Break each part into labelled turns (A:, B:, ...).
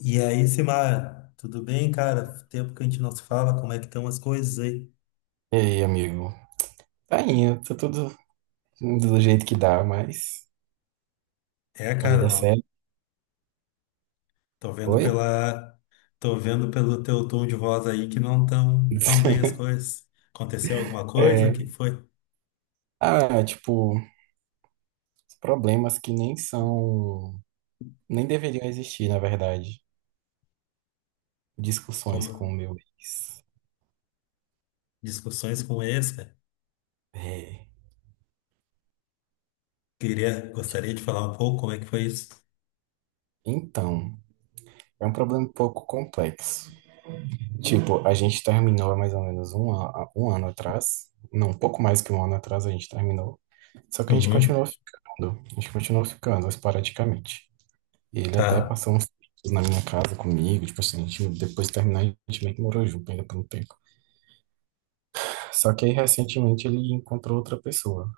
A: E aí, Simar, tudo bem, cara? Tempo que a gente não se fala, como é que estão as coisas aí?
B: E aí, amigo? Tá indo, tá tudo do jeito que dá, mas
A: É,
B: a
A: cara,
B: vida é
A: não.
B: séria.
A: Tô vendo
B: Oi?
A: pela, tô vendo pelo teu tom de voz aí que não tão tão bem as coisas. Aconteceu alguma coisa? O que
B: É,
A: foi?
B: ah, tipo, os problemas que nem são, nem deveriam existir, na verdade. Discussões
A: Como
B: com o meu ex.
A: discussões com esse, cara?
B: É,
A: Gostaria de falar um pouco como é que foi isso.
B: então, é um problema um pouco complexo. Tipo, a gente terminou há mais ou menos um ano atrás. Não, um pouco mais que um ano atrás a gente terminou. Só que a gente
A: Uhum,
B: continuou ficando. A gente continuou ficando esporadicamente. E ele até
A: tá.
B: passou uns tempos na minha casa comigo, tipo assim, a gente, depois de terminar, a gente meio que morou junto ainda por um tempo. Só que aí, recentemente, ele encontrou outra pessoa.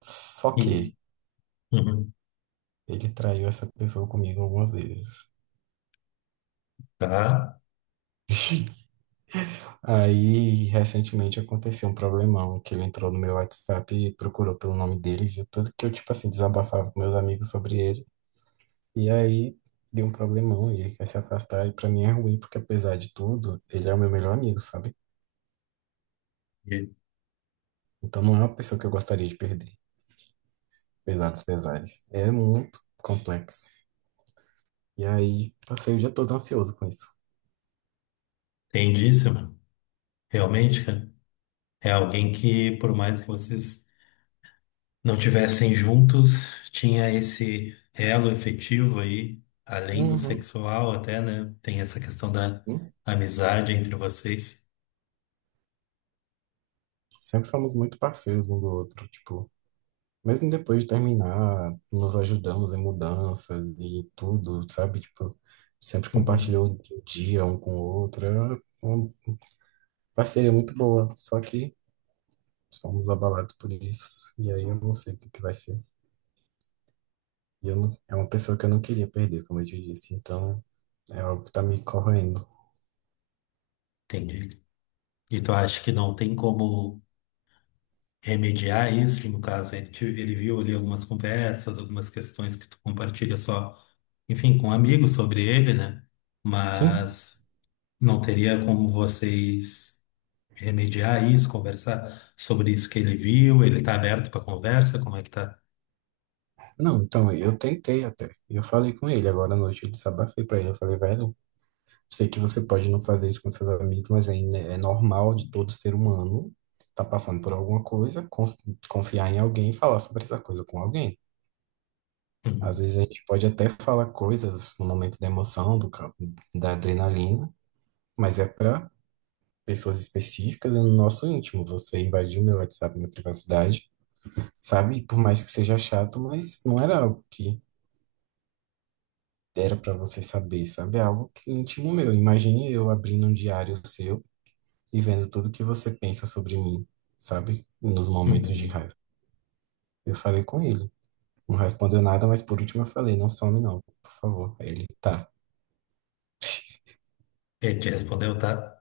B: Só
A: E,
B: que
A: uhum,
B: ele traiu essa pessoa comigo algumas vezes.
A: tá.
B: Aí, recentemente, aconteceu um problemão, que ele entrou no meu WhatsApp e procurou pelo nome dele, viu tudo que eu, tipo assim, desabafava com meus amigos sobre ele. E aí, deu um problemão e ele quer se afastar. E pra mim é ruim, porque apesar de tudo, ele é o meu melhor amigo, sabe? Então não é uma pessoa que eu gostaria de perder. Pesados pesares. É muito complexo. E aí, passei o dia todo ansioso com isso.
A: Entendíssimo. Realmente, cara, é alguém que, por mais que vocês não tivessem juntos, tinha esse elo efetivo aí, além do
B: Uhum,
A: sexual até, né? Tem essa questão da
B: uhum.
A: amizade entre vocês.
B: Sempre fomos muito parceiros um do outro, tipo, mesmo depois de terminar, nos ajudamos em mudanças e tudo, sabe? Tipo, sempre
A: Uhum.
B: compartilhou o dia um com o outro. Era uma parceria muito boa, só que somos abalados por isso. E aí eu não sei o que que vai ser. E eu não, é uma pessoa que eu não queria perder, como eu te disse. Então, é algo que tá me corroendo.
A: Entendi. E tu acha que não tem como remediar isso? No caso, ele viu ali algumas conversas, algumas questões que tu compartilha só, enfim, com amigos sobre ele, né?
B: Sim?
A: Mas não teria como vocês remediar isso, conversar sobre isso que ele viu? Ele tá aberto para conversa? Como é que tá?
B: Não, então, eu tentei até. Eu falei com ele agora à noite, eu desabafei pra ele. Eu falei, velho, sei que você pode não fazer isso com seus amigos, mas é normal de todo ser humano tá passando por alguma coisa, confiar em alguém e falar sobre essa coisa com alguém. Às
A: Uhum,
B: vezes a gente pode até falar coisas no momento da emoção, da adrenalina, mas é para pessoas específicas e no nosso íntimo. Você invadiu meu WhatsApp, minha privacidade. Sabe? Por mais que seja chato, mas não era algo que era pra você saber, sabe? É algo que íntimo meu. Imagine eu abrindo um diário seu e vendo tudo que você pensa sobre mim, sabe? Nos momentos de
A: uhum.
B: raiva. Eu falei com ele. Não respondeu nada, mas por último eu falei, não some não, por favor. Aí ele, tá.
A: Ele te respondeu, tá?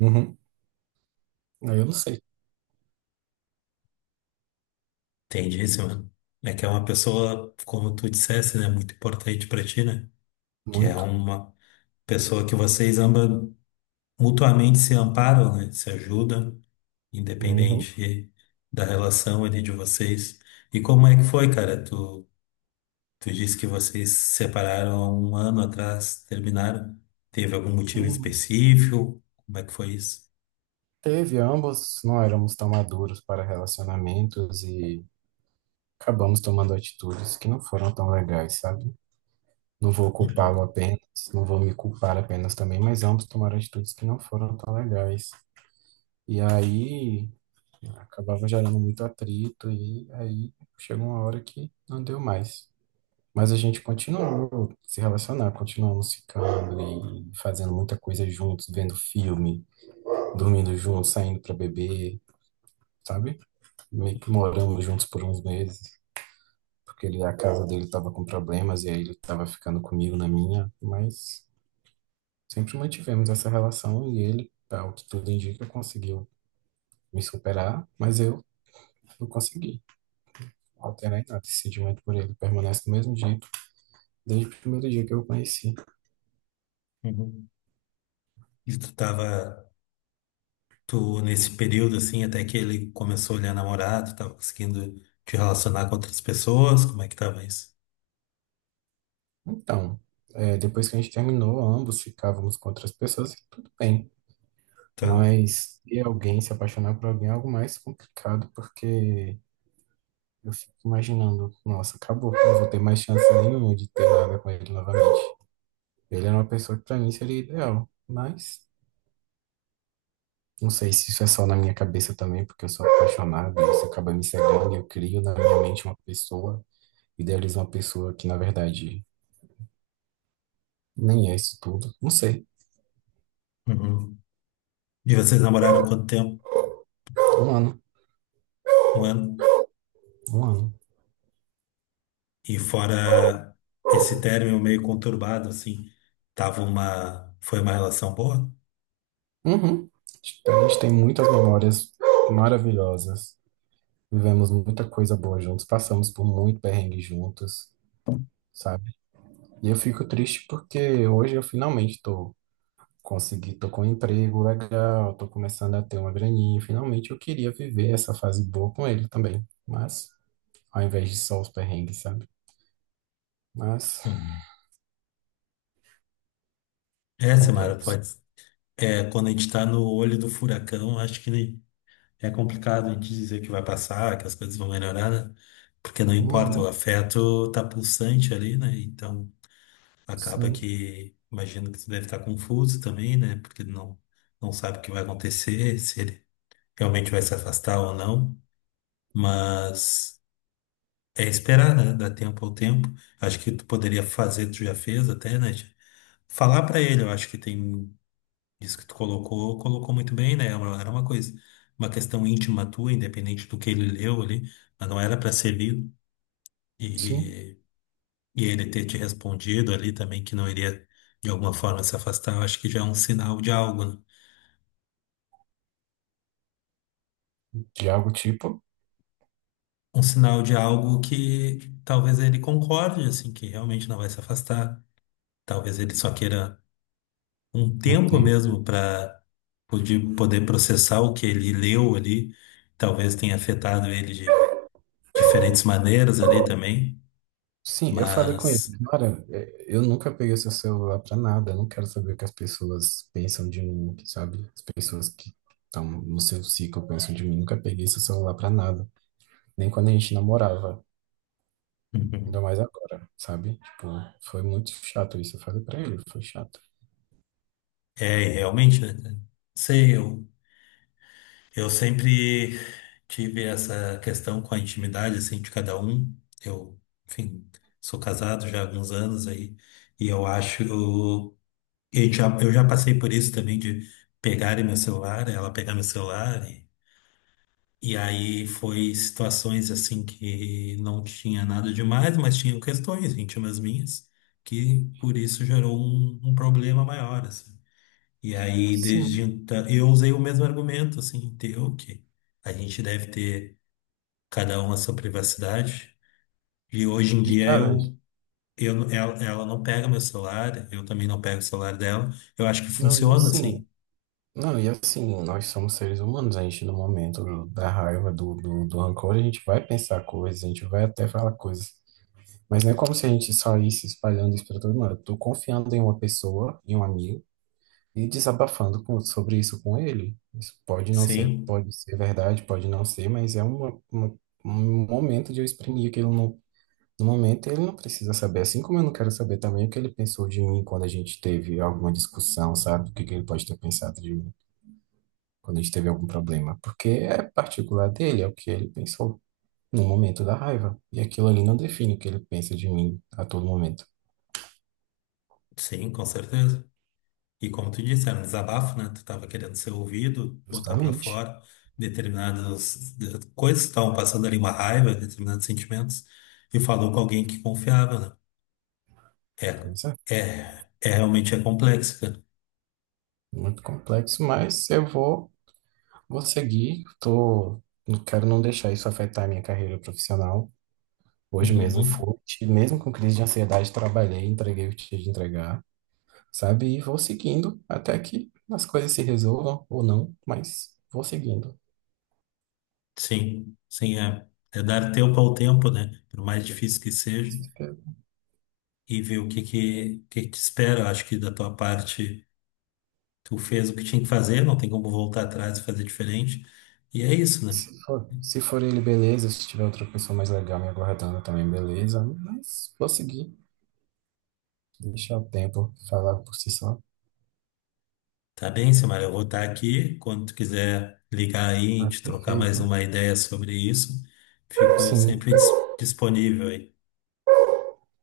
B: Uhum. Aí eu não sei.
A: Entendíssimo. É que é uma pessoa, como tu dissesse, né, muito importante pra ti, né? Que é
B: Muito.
A: uma pessoa que vocês ambas mutuamente se amparam, né? Se ajudam,
B: Uhum.
A: independente da relação ali de vocês. E como é que foi, cara? Tu disse que vocês se separaram há um ano atrás, terminaram. Teve algum motivo
B: Uhum.
A: específico? Como é que foi isso?
B: Teve, ambos não éramos tão maduros para relacionamentos e acabamos tomando atitudes que não foram tão legais, sabe? Não vou culpá-lo
A: Uhum.
B: apenas, não vou me culpar apenas também, mas ambos tomaram atitudes que não foram tão legais. E aí acabava gerando muito atrito, e aí chegou uma hora que não deu mais. Mas a gente continuou se relacionar, continuamos ficando e fazendo muita coisa juntos, vendo filme, dormindo juntos, saindo para beber, sabe? Meio que moramos juntos por uns meses, porque ele, a casa dele estava com problemas e aí ele estava ficando comigo na minha, mas. Sempre mantivemos essa relação e ele, ao que tudo indica, conseguiu me superar, mas eu não consegui alterar em nada. Esse sentimento por ele permanece do mesmo jeito desde o primeiro dia que eu o conheci.
A: Uhum. E tu tava, tu nesse período assim, até que ele começou a olhar namorado, tava conseguindo te relacionar com outras pessoas, como é que tava isso?
B: Então, depois que a gente terminou, ambos ficávamos com outras pessoas e tudo bem.
A: Tá.
B: Mas e alguém se apaixonar por alguém é algo mais complicado, porque eu fico imaginando, nossa, acabou, eu não vou ter mais chance nenhuma de ter nada com ele novamente. Ele era uma pessoa que para mim seria ideal, mas. Não sei se isso é só na minha cabeça também, porque eu sou apaixonado e isso acaba me cegando. Eu crio na minha mente uma pessoa, idealizo uma pessoa que, na verdade, nem é isso tudo. Não sei.
A: Uhum. E vocês namoraram quanto tempo?
B: Um ano.
A: Um ano?
B: Um ano.
A: E fora esse término meio conturbado, assim, foi uma relação boa?
B: Uhum. A gente tem muitas memórias maravilhosas. Vivemos muita coisa boa juntos. Passamos por muito perrengue juntos, sabe? E eu fico triste porque hoje eu finalmente tô consegui, tô com um emprego legal, tô começando a ter uma graninha. Finalmente eu queria viver essa fase boa com ele também. Mas, ao invés de só os perrengues, sabe? Mas,
A: Uhum. É, Samara,
B: complexo.
A: pode. É, quando a gente tá no olho do furacão, acho que é complicado a gente dizer que vai passar, que as coisas vão melhorar, né? Porque não importa, o
B: Uhum,
A: afeto tá pulsante ali, né? Então acaba
B: sim,
A: que, imagino que você deve estar confuso também, né? Porque não sabe o que vai acontecer, se ele realmente vai se afastar ou não. Mas. É esperar, né? Dar tempo ao tempo. Acho que tu poderia fazer, tu já fez até, né? de Falar pra ele, eu acho que tem isso que tu colocou, colocou muito bem, né? Era uma coisa, uma questão íntima tua, independente do que ele leu ali, mas não era pra ser lido.
B: sim.
A: E, e ele ter te respondido ali também que não iria de alguma forma se afastar, eu acho que já é um sinal de algo, né?
B: De algo tipo.
A: Um sinal de algo que talvez ele concorde, assim, que realmente não vai se afastar. Talvez ele só queira um tempo
B: Entendo.
A: mesmo para poder processar o que ele leu ali. Talvez tenha afetado ele de diferentes maneiras ali também,
B: Sim, eu falei com ele,
A: mas
B: cara, é, eu nunca peguei seu celular pra nada. Eu não quero saber o que as pessoas pensam de mim, sabe? As pessoas que estão no seu ciclo pensam de mim. Nunca peguei seu celular pra nada. Nem quando a gente namorava. Ainda
A: uhum.
B: mais agora, sabe? Tipo, foi muito chato isso. Eu falei pra ele, foi chato.
A: É realmente, né? Cara? Sei, eu, eu sempre tive essa questão com a intimidade assim de cada um. Eu, enfim, sou casado já há alguns anos aí e eu acho eu já passei por isso também de ela pegar meu celular e E aí foi situações assim que não tinha nada demais, mas tinham questões íntimas minhas, que por isso gerou um problema maior, assim. E aí, desde
B: Sim.
A: então, eu usei o mesmo argumento, assim, teu, que a gente deve ter cada um a sua privacidade. E hoje em
B: E,
A: dia
B: cara,
A: eu ela não pega meu celular, eu também não pego o celular dela. Eu acho que
B: não, e
A: funciona,
B: assim,
A: assim.
B: não, e assim, nós somos seres humanos, a gente no momento da raiva, do rancor, a gente vai pensar coisas, a gente vai até falar coisas. Mas não é como se a gente saísse espalhando isso pra todo mundo. Eu tô confiando em uma pessoa, em um amigo, e desabafando com, sobre isso com ele. Isso pode não ser,
A: Sim,
B: pode ser verdade, pode não ser, mas é um momento de eu exprimir aquilo. No momento, ele não precisa saber, assim como eu não quero saber também o que ele pensou de mim quando a gente teve alguma discussão, sabe? O que que ele pode ter pensado de mim quando a gente teve algum problema, porque é particular dele, é o que ele pensou no momento da raiva. E aquilo ali não define o que ele pensa de mim a todo momento,
A: sim, com certeza. E como tu disse, era um desabafo, né? Tu tava querendo ser ouvido, botar pra
B: justamente.
A: fora coisas que estavam passando ali, uma raiva, determinados sentimentos, e falou com alguém que confiava, né?
B: Pois é,
A: É realmente é complexo, cara.
B: muito complexo, mas eu vou seguir, tô, não quero não deixar isso afetar a minha carreira profissional. Hoje mesmo
A: Uhum.
B: fui, mesmo com crise de ansiedade, trabalhei, entreguei o que tinha de entregar. Sabe? E vou seguindo até que as coisas se resolvam ou não, mas vou seguindo.
A: Sim, sim, é. É dar tempo ao tempo, né? Por mais difícil que seja,
B: Se
A: e ver que te espera. Eu acho que da tua parte, tu fez o que tinha que fazer, não tem como voltar atrás e fazer diferente. E é isso, né?
B: se for ele, beleza. Se tiver outra pessoa mais legal me aguardando também, beleza. Mas vou seguir. Deixar o tempo falar por si só.
A: Tá bem, Samara, eu vou estar aqui. Quando tu quiser ligar aí, a
B: Ah,
A: gente trocar mais
B: perfeito.
A: uma ideia sobre isso, fico
B: Sim,
A: sempre disponível aí.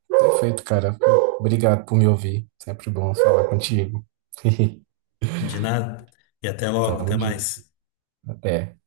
B: perfeito, cara. Obrigado por me ouvir. Sempre bom falar contigo.
A: De nada. E até logo,
B: Tamo
A: até
B: junto.
A: mais.
B: Até.